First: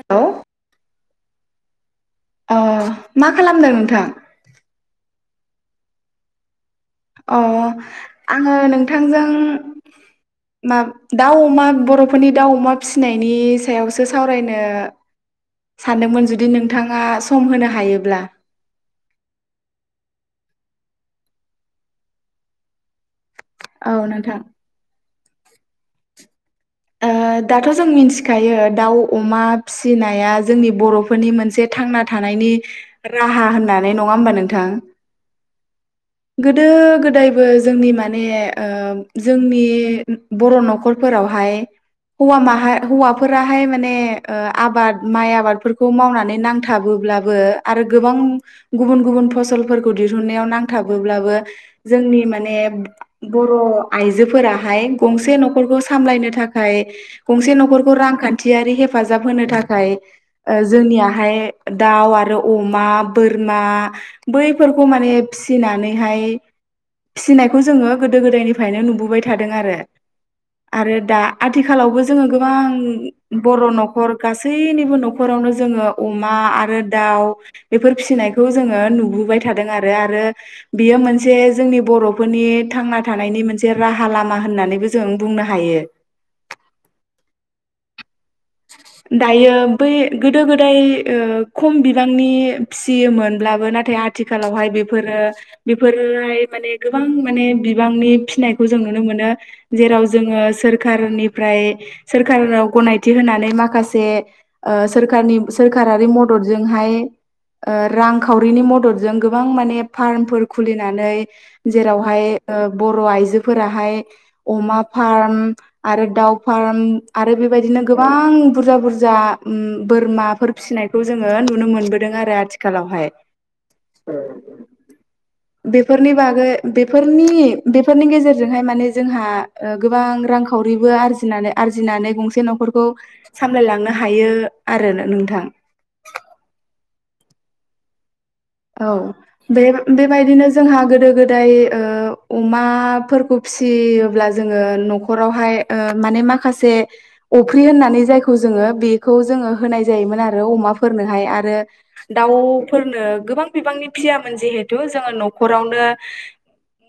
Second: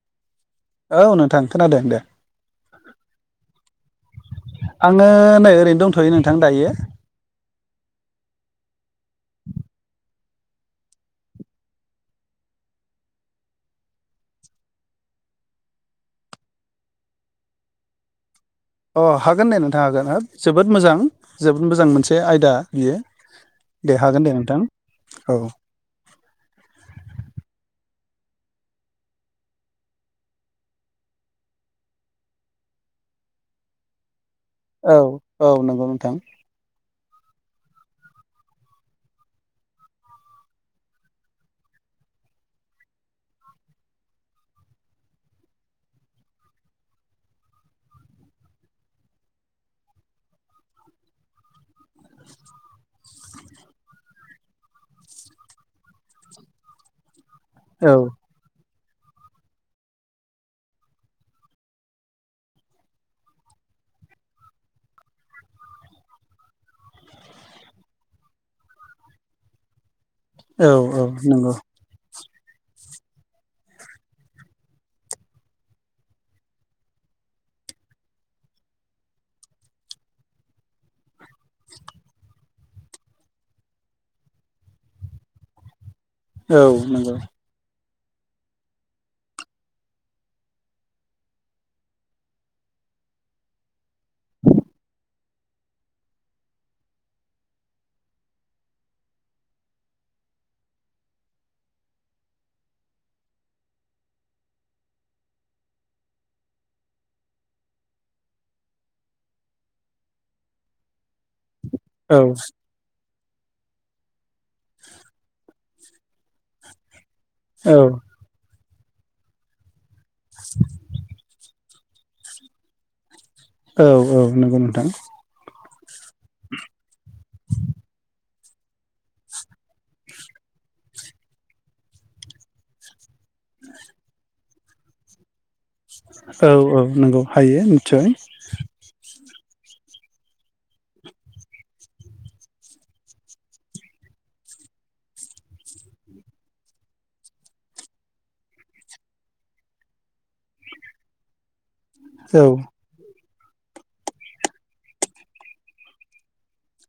हेल औ नोंथां खोनादों दे ओ मा खालामदों नोंथां आङो नै ओरैनो दंथ'यो नोंथां दायो अ आङो नोंथांजों मा दाउ अमा बर'फोरनि दाउ अमा फिसिनायनि सायावसो सावरायनो सानदोंमोन जुदि नोंथाङा सम होनो हायोब्ला अ हागोन नै नोंथां हागोन हाब जोबोद मोजां जोबोद मोजां मोनसे आयदा बियो दे हागोन दे नोंथां औ ओ दाथ' जों मिथिखायो दाउ अमा फिसिनाया जोंनि बर'फोरनि मोनसे थांना थानाय नि राहा होननानै नङा होनबा नों औ औ नंगौ नोंथां गोदो गोदाय बो जोंनि माने ओ जोंनि बर' न'खरफोरावहाय हौवा माहा हौवाफोराहाय माने आबाद माइ आबादफोरखौ मावनानै नांथाबो ब्लाबो आरो गुबुन गुबुन फसल दिहुननायाव नां थाबोब्लाबो जोंनि माने बर' आइजोफोराहाय गंसे न'खरखौ सामलायनो थाखाय गंसे न'खरखौ औ रांखान्थियारि हेफ हेफाजाब होनो थाखाय जोंनियाहाय दाउ आरो अमा बोरमा बैफोरखौ माने फिसिनानैहाय फिसिनायखौ जोङो गोदो गोदायनिफ्रायनो नुबोबाय थादों आरो औ आरो औ दा नंगौ आथिखालावबो जोङो गोबां बर' न'खर गासैनिबो न'खरावनो जोङो अमा आरो दा बेफोर फिसिनायखौ जोङो नुबोबाय थादों आरो आरो बियो मोनसे जोंनि बर'फोरनि थांना थानायनि मोनसे राहा लामा होननानैबो जों बुंनो हायो औ नंगौ [unintelligible] दायो बै गोदो गोदाय खम बिबांनि फिसियोमोनब्लाबो नाथाय आं आथिखालावहाय बेफोरो बेफोरोहाय माने गोबां माने बिबांनि फिसिनायखौ जों नुनो मोन मोनो जेराव जोङो सोरखारनिफ्राय सोरखाराव गनायथि थि होनानै माखासे सोरखारनि सोरखारारि मददजोंहाय ओ रांखावरिनि मददजों गोबां माने फार्मफोर खुलिनानै औ जेरावहाय ओ बर' आइजो फोराहाय अमा फार्म आरो दाउ फार्म आरो औ बेबायदिनो गोबां बुरजा बुरजा उम बोरमाफोर फिसिनायखौ जोङो नुनो मोनबोदों। दों आरो आथिखालावहाय औ औ नंगौ नोंथां। बेफोरनि बागै बेफोरनि बेफोरनि गेजेर जोंहाय माने जोंहा गोबां रांखावरिबो आरजिनानै आरजिनानै गंसे न'ख खौ सामलायलांनो हायो आरो नो नोंथां। औ औ नंगौ हायो निसय । औ बे बेबायदिनो जोंहा गोदो गोदाय ओ अमाफोरखौ फिसियोब्ला जोङो न'खरावहाय माने माखासे अफ्रि होननानै जायखौ जों ओ बेखौ जोङो होनाय जायोमोन आरो अमाफोरनोहाय आरो औ दावफोरनो गोबां बिबांनि फियामोन जिहेथु जोङो न'खरावनो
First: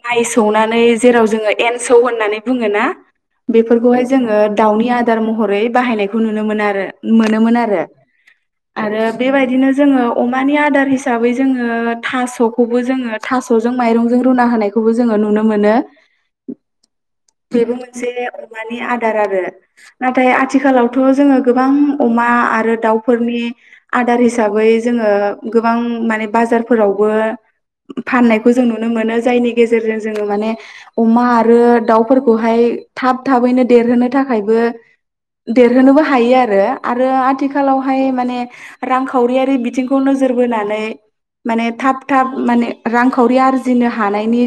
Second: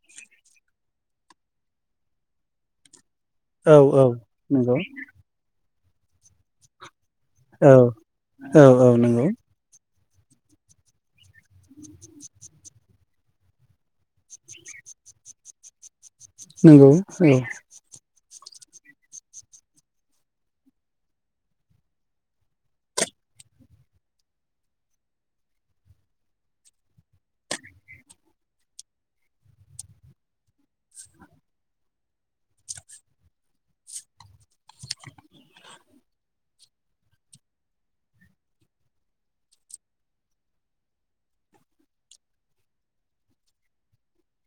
माइ सौनानै जेराव जोङो एनसौ होननानै बुङोना? औ औ बेफोरखौहाय जोङो नंगौ दाउनि आदार महरै बाहायनायखौ नुनो मोनो आरो मोनोमोन औ आरो औ औ आरो नंगौ बेबायदिनो जोङो अमानि आदार हिसाबै जोङो थास'खौबो जोङो थास'जों माइरंजों रुना होनायखौबो जोङो नुनो मोनो। नंगौ औ बेबो मोनसे अमानि आदार आरो नाथाय आथिखालावथ' जोङो गोबां अमा आरो दाउफोरनि आदार हिसाबै जोङो गोबां माने बाजारफोरावबो फाननायखौ जों नुनो मोनो जायनि गेजेरजों जोङो माने अमा आरो दाउफोरखौहाय थाब थाबैनो देरहोनो थाखायबो देरहोनोबो हायो आरो आरो आथिखालावहाय माने रांखावरियारि बिथिंखौ नोजोर बोनानै माने थाब थाब माने रांखावरि आरजिनो हानायनि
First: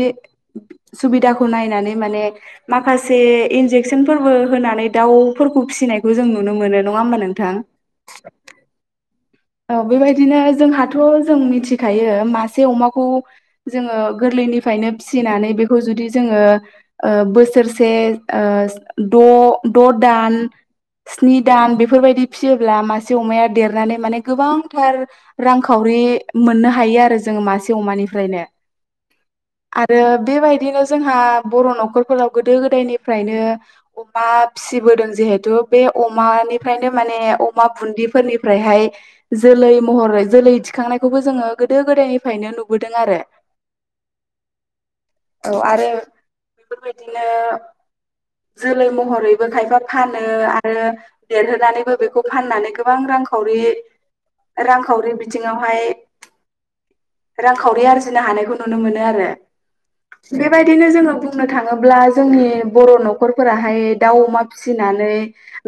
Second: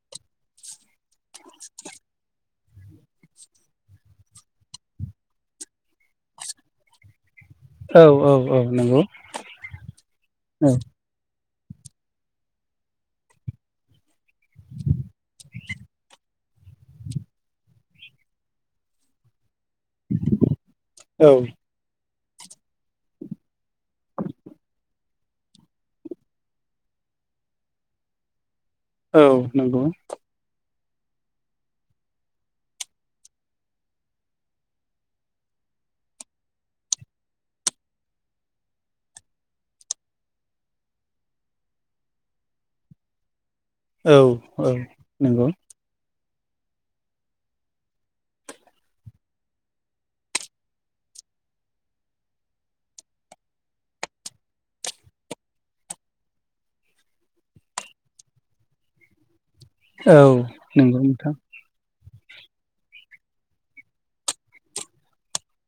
सुबिदाखौ नायनानै होनाय माने माखासे इनजेकसन फोरबो होनानै दाउफोरखौ फिसिनायखौ जों नुनो मोनो। नङा ओमबा नोंथां। औ औ औ नंगौ। औ बेबायदिनो औ जोंहाथ' जों मिथिखायो मासे अमाखौ जोङो गोरलैनिफ्रायनो फिसिनानै बेखौ जुदि जों ङो ओ बोसोरसे ओ द' द' दान औ स्नि दान बेफोरबायदि फिसियोब्ला मासे अमाया देरनानै माने गोबांथार। रांखावरि मोननो हायो आरो जोङो मासे अमानिफ्रायनो औ नंगौ आरो बेबायदिनो जोंहा बर' न'खरफोराव गोदो गोदायनिफ्रायनो अमा फिसिबोदों जिहेथु बे अमानिफ्रायनो माने अमा बुन्दफोरनिफ्रायहाय जोलै महर जोलै दिखांनायखौबो जोङो गोदो गोदायनिफ्रायनो नुबोदों आरो औ औ नंगौ। औ आरो बेफोरबायदिनो जोलै महरैबो खायफा फानो आरो देरहोनानैबो बेखौ फाननानै गोबां रां रांखरि रांखावरि बि बिथिङावहाय रांखावरि आरजिनो हानायखौ नुनो मोनो आरो औ बेबायदिनो नंगौ जोङो नोंथां बुंनो थाङोब्ला जोंनि बर' न'खरफोराहाय दाउ अमा फिसिनानै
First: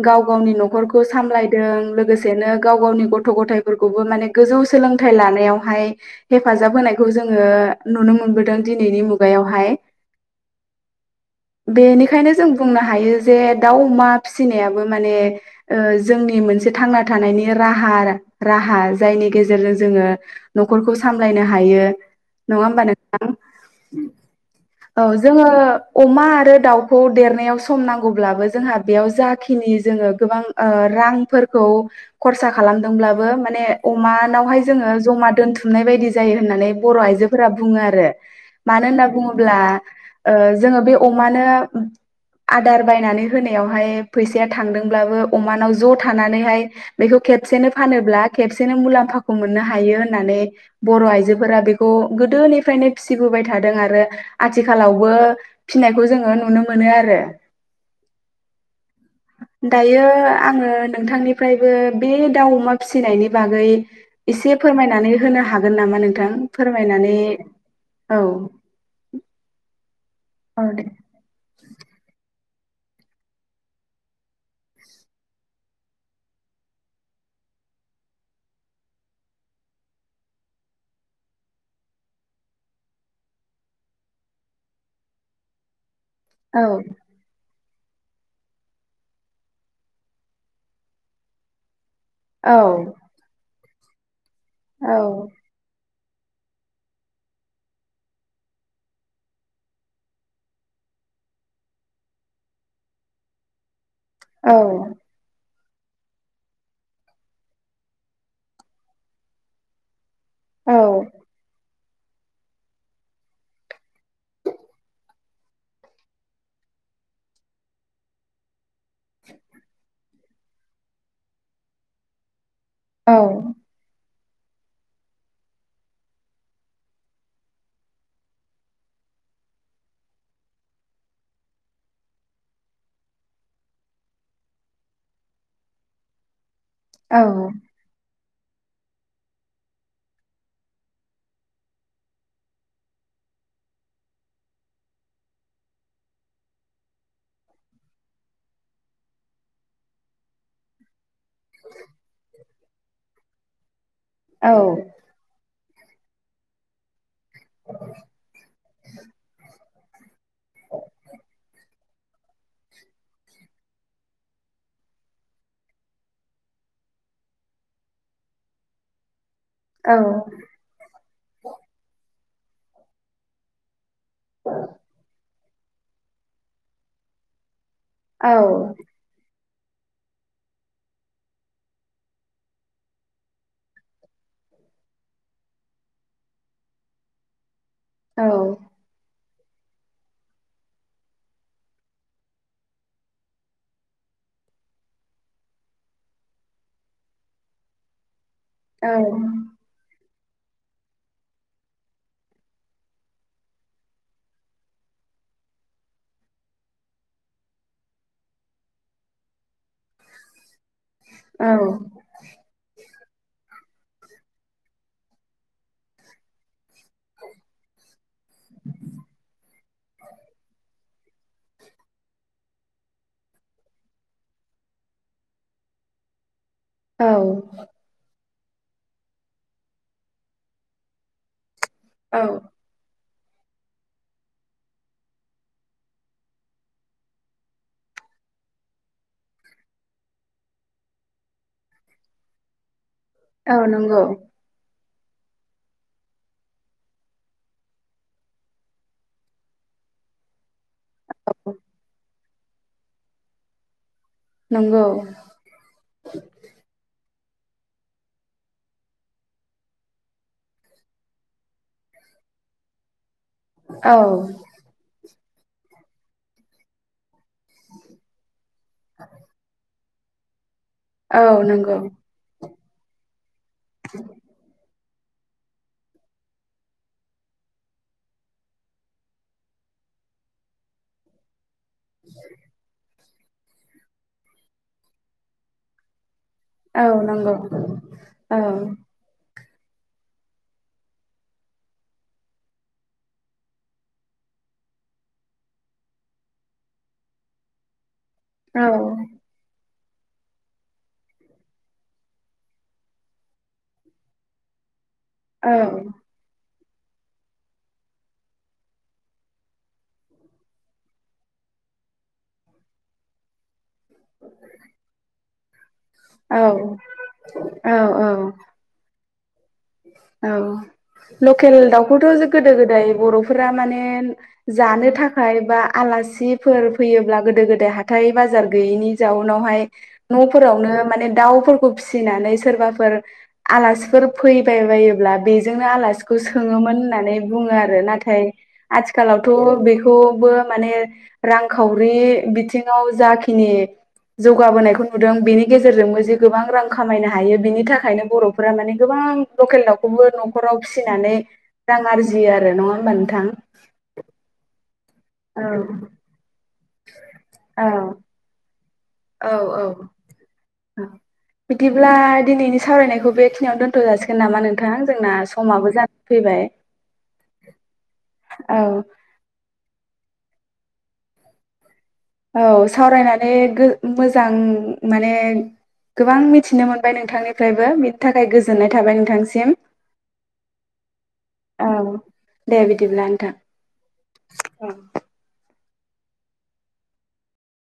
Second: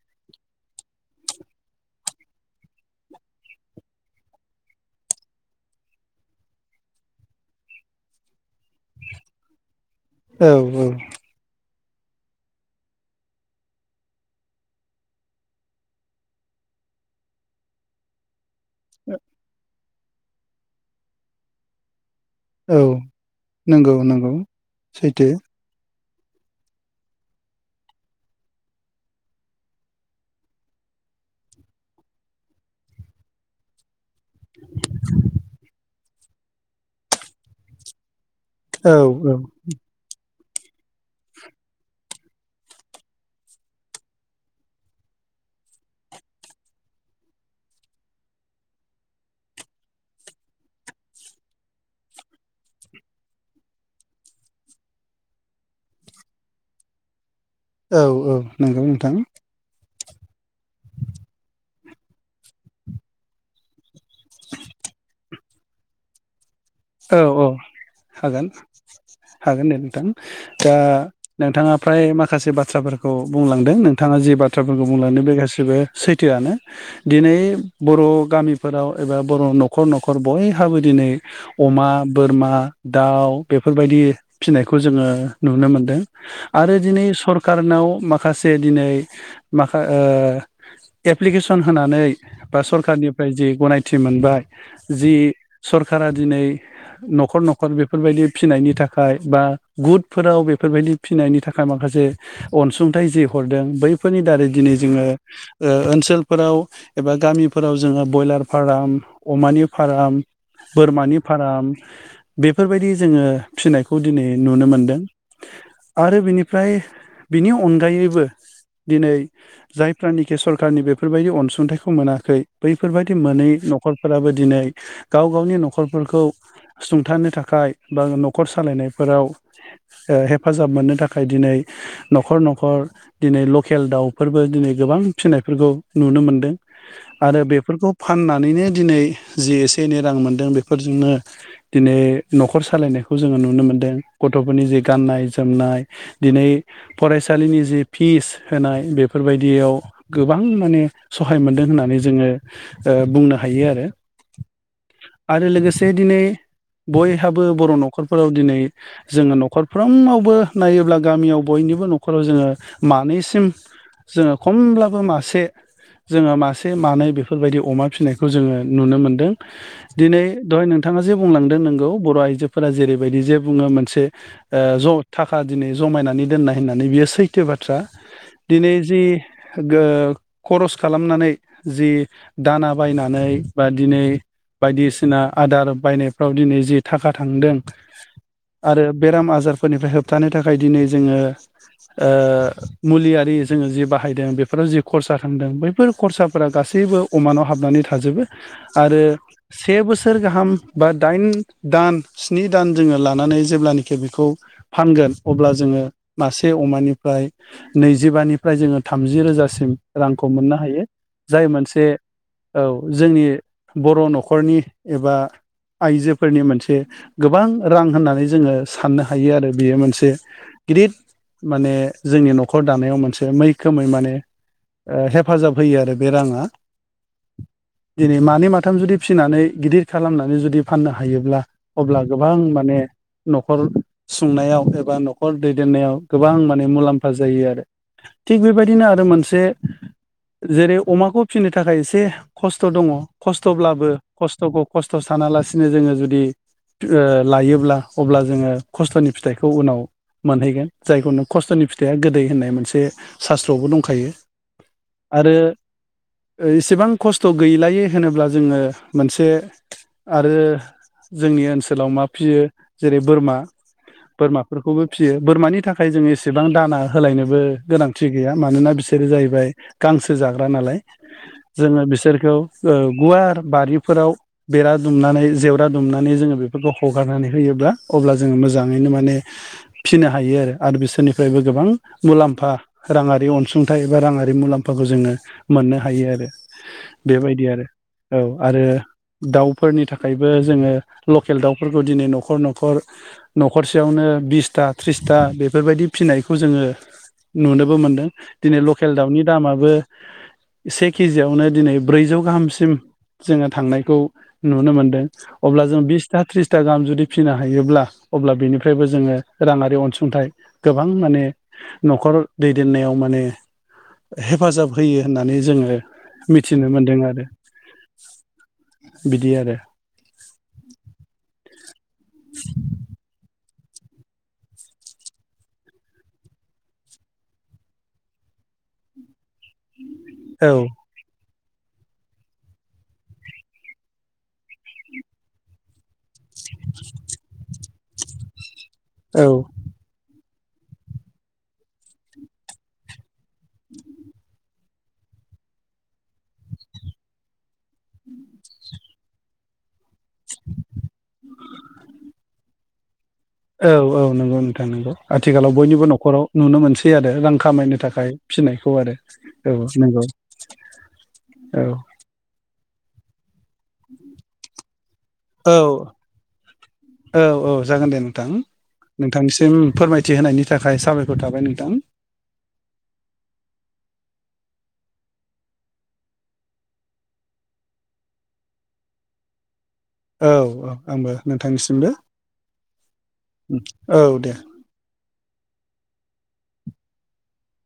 गाव गावनि न'खरखौ सामलाय दों लोगोसेनो गाव गावनि गथ' गथफोरखौबो माने गोजौ सोलोंथाइ लानायावहाय हेफाजाब होनायखौ जोङो नुनो मोनबोदों दिनैनि मुगायाव आवहाय औ औ। बेनिखायनो जों बुंनो हायो जे दाउ अमा फिसिनायाबो माने जोंनि मोन मोनसे थांना थानायनि राहा आरो राहा। जायनि गेजेरजों जोङो न'खरखौ सामलायनो हायो। नङा औ होमबा नोंथां? नंगौ नंगौ औ सैथो जोङो अमा आरो दाउखौ देरनायाव सम नांगौब्लाबो जोंहा बेयाव जाखिनि जोङो गोबां ओ रांफोरखौ खरसा खालामदोंब्लाबो माने अमानावहाय जोङो ज'मा दोनथुमनाय बायदि जायो होननानै बर' आइजोफोरा बुङो आरो। मानो औ होनना औ बुङोब्ला जोङो बे अमानो उम आदार बायनानै होनायावहाय फैसाया थांदोंब्लाबो अमानाव ज' थानानैहाय बेखौ खेबसेनो फानोब्ला खेबसे सेनो मुलाम्फाखौ मोननो हायो होननानै बर' आइजोफोरा बेखौ गोदोनिफ्रायनो फिसिबोबाय थाद दों आरो आथिखालावबो फिनायखौ जोङो नुनो मोनो आरो। औ औ नंगौ नोंथां। दायो आङो नोंथांनिफ्रायबो बे दाउ अमा फिसिनायनिफ बागै एसे फोरमायनानै होनो हागोन नामा नोंथां? औ फोरमायनानै औ औ हागोन हागोन दे नोंथां। औ दा दे नोंथाङा फ्राय माखासे बाथ्राफोरखौ बुंलांदों नोंथाङा जि बाथ्राफोरखौ बुंलांदों बे गासिबो सैथोआनो। दिनै बर' गामिफोराव एबा बर' न'खर न'खर बयहाबो दिनै अमा, बोरमा, दाउ बेफोरबायदि फिसिनायखौ जोङो नुनो मोनदों। औ आरो दिनै सरक कारनाव माखासे दिनै माखा एप्लिकेसन होनानै औ बा सरखारनिफ्राय जि गनायथि मोनबाय औ जि सरकारा दिनै न'खर न'खर बेफोरबायदि फिनायनि थाखाय बा गुटफोराव बेफोरबायदि फिनायनि थाख माखासे अनसुंथाइ जि हरदों बैफोरनि दारै दिनै औ जोङो ओनसोलफोराव एबा गामिफोराव जोङो बयलार फाराम अमानि फाराम औ। राम बेफोरबायदि जोङो फिसिनायखौ दिनै नुनो मोनदों। आरो बिनिफ्राय बिनि अनगायैबो दिनै जायफ्रानोखि सरखारारनि बेफोरबायदि अनसुंथाइखौ मोनाखै बैफोरबायदि मोनै न'खरफोराबो दिनै गाव-गावनि न'खर फोरखौ सुंथानो थाखाय बा न'खर सालायनायफोराव ओ हेफाजाब मोननो थाखाय दिनै न'खर न'खर दिनै लकेल दाउफोरबो दिनै गोबां फिसिनायफोरखौ नुनो मोनदों। आरो औ बेफोरखौ फाननानैनो दिनै जि एसे एनै रां मोनदों बे फोरजोंनो दिनै न'खर सालायनायखौ जोङो नुनो मोनदों। गथ'फोरनि जे गाननाय जोमना नाय दिनै फरायसालिनि जि फिस होनाय बेफोरबायदियाव गोबां माने सहाय मोनदों होननानै जोङो ओ बुंनो हायो आरो। औ। आरो लोगोसे दिनै बयहाबो बर' न'खरफोराव दिनै जोङो न'खर साफ्रोमावबो नायोब्ला गामियाव बयनिबो न'ख फोराव जोङो मानैसिम जोङो खमब्लाबो मासे जोङो मासे मानै बेफोरबायदि अमा फिसिनायखौ जोङो नुनो मोनदों। औ दिनै दहाय नोंथाङा जे बुंलांदों नोंगौ बर' आइजोफोरा जेरैबायदि जे बुङो मोनसे ओ ज' थाखा दिनै जमायनानै दोननाय होननानै बियो सैथो बा थ्रा दिनै जि गो खरस खालामनानै जि दाना बायनानै बा दिनै बायदिसिना आदार बायनायफ्राव दिनै जि थाखा थांदों औ आरो बेराम आज बाजारफोरनिफ्राय होबथानो थाखाय दिनै जोङो ओ मुलियारि जोङो जि बाहायदों बेफोराव जि खरसा खालामदों बैफोर खरसाफोरा गासैबो [unintelligible] अमानाव हाबनानै थाजोबो औ आरो से बोसोर गाहाम बा दाइन दान स्नि दान जोङो लानानै जेब्लानाखि बेखौ फानगोन अब्ला जोङो मासे अमानिफ्राय नैजिबानिफ्राय जोङो थामजि रोजासिम रांखौ मोननो हायो जाय मोनसे औ जोंनि बर' न' न'खरनि एबा आइजोफोरनि मोनसे गोबां रां होननानै जोङो साननो हायो आरो बियो मोनसे गिदिर माने जोंनि न'खर दानायाव मोनसे मैखोमै माने ओ हेफाजाब होयो आरो बे राङा औ दिनै मानै माथाम जुदि फिसिनानै गिदिर खालामनानै जुदि फाननो हायोब्ला अब्ला औ गोबां माने न'खर संनायाव एबा न'खर दैदेननायाव गोबां माने मुलाम्फा जायो आरो थिग बेबायदिनो आरो मोनसे जेरै अमाखौ फिसिनो थाखाय एसे खस्थ' दङ औ खस्थ'ब्लाबो नंगौ खस्थ'खौ खस्थ' सानालासिनो जोङो जुदि ओ लायोब्ला अब्ला जोङो खस्थ'नि फिथाइखौ उनाव मोनहैगोन जायखौ नों खस्थ'नि फिथाइया गोदै होननाय मोनसे सास्त्रआवबो दंखायो नंगौ आरो एसेबां खस्थ' गैलायो होनोब्ला जोङो मोनसे आरो जोंनि ओनसोलाव मा फियो जेरै बोरमा औ बोरमाफोरखौबो फिसियो बोरमानि थाखाय जों एसेबां दाना होलायनो बो गोनांथि गैया मानोना बिसोरो जाहैबाय गांसो जाग्रा नालाय औ नंगौ जोङो बिसोरखौ ओ गुवार बारिफोराव बेरा दुमनानै जेवरा दुमनानै जोङो बेफोरखौ हगारनानै होयोब्ला अब्ला जोङो मोजाङैनो माने फिसिनो हायो आरो आरो बिसोरनिफ्रायबो गोबां मुलाम्फा राङारि अनसुंथाइ बा राङारि मुलाम्फाखौ जोङो मोननो हायो आरो औ नंगौ बेबायदि आरो औ आरो दाउ फोरनि थाखायबो जोङो लकेल दाउफोरखौ दिनै न'खर न'खर न'खरसेयावनो बिस था थ्रिसथा बेफोरबायदि फिनायखौ जोङो नुनोबो मोनदों दिनै औ लकेल दाउनि दामाबो से केजियाववनो दिनै ब्रैजौ गाहामसिम जोङो थांनायखौ नुनो मोनदों अब्ला जों औ बिसथा थ्रिस था गाम जुदि फिनो हायोब्ला अब्ला बेनिफ्रायबो जोङो राङारि अनसुंथाइ गोबां माने न'खर दैदेननायाव माने हेफाजाब होयो होननानै जोङो औ मिथिनो मोनदों आरो औ औ बिदि आरो औ लकेल दाउखौथ' गोदो गोदाय बर' फोरा माने जानो थाखाय बा आलासीफोर फैयोब्ला गोदो गोदाय हाथाइ बाजार जार गैयैनि जाउनावहाय औ न'फोरावनो माने दाउफोरखौ फिसिनानै सोरबाफोर आलासिफोर फैबाय बायोब्ला बेजोंनो आलासि खौ सोङोमोन होननानै बुङो आरो नाथाय औ आथिखालावथ' बेखौबो माने रांखावरि बिथिङाव जाखिनि जौगाबोनायखौ नुदों बेनि गेजेरजोंबो जे गोबां रां खामायनो हायो बिनि थाखायनो बर'फोरा माने गोबां लकेल दाउखौबो न'खराव फिसिनानै रां आरजियो आरो नङा होमबा नों औ औ नंगौ नोंथां नंगौ औ आथिखालाव बयनिबो न'खराव नुनो मोनसै आरो रां खामायनो थाखाय फिसिनायखौ आरो औ नंगौ औ बिदिब्ला दिनैनि सावरायनायखौ बे खिनियावनो दोन्थ' जासिगोन नामा नोंथां जोंना औ समाबो जानानै फैबाय औ औ जागोन दे नोंथां औ नोंथांनिसिम फोरमायथि होनायनि थाखाय साबायखर थाबाय नोंथां । औ सावराय गोबां मिथिनो मोनबाय नोंथांनिफ्रायबो बिनि थाखाय गोजोननाय थाबाय नोंथांसिम । औ । दे बिदिब्ला नोंथां। औ दे । औ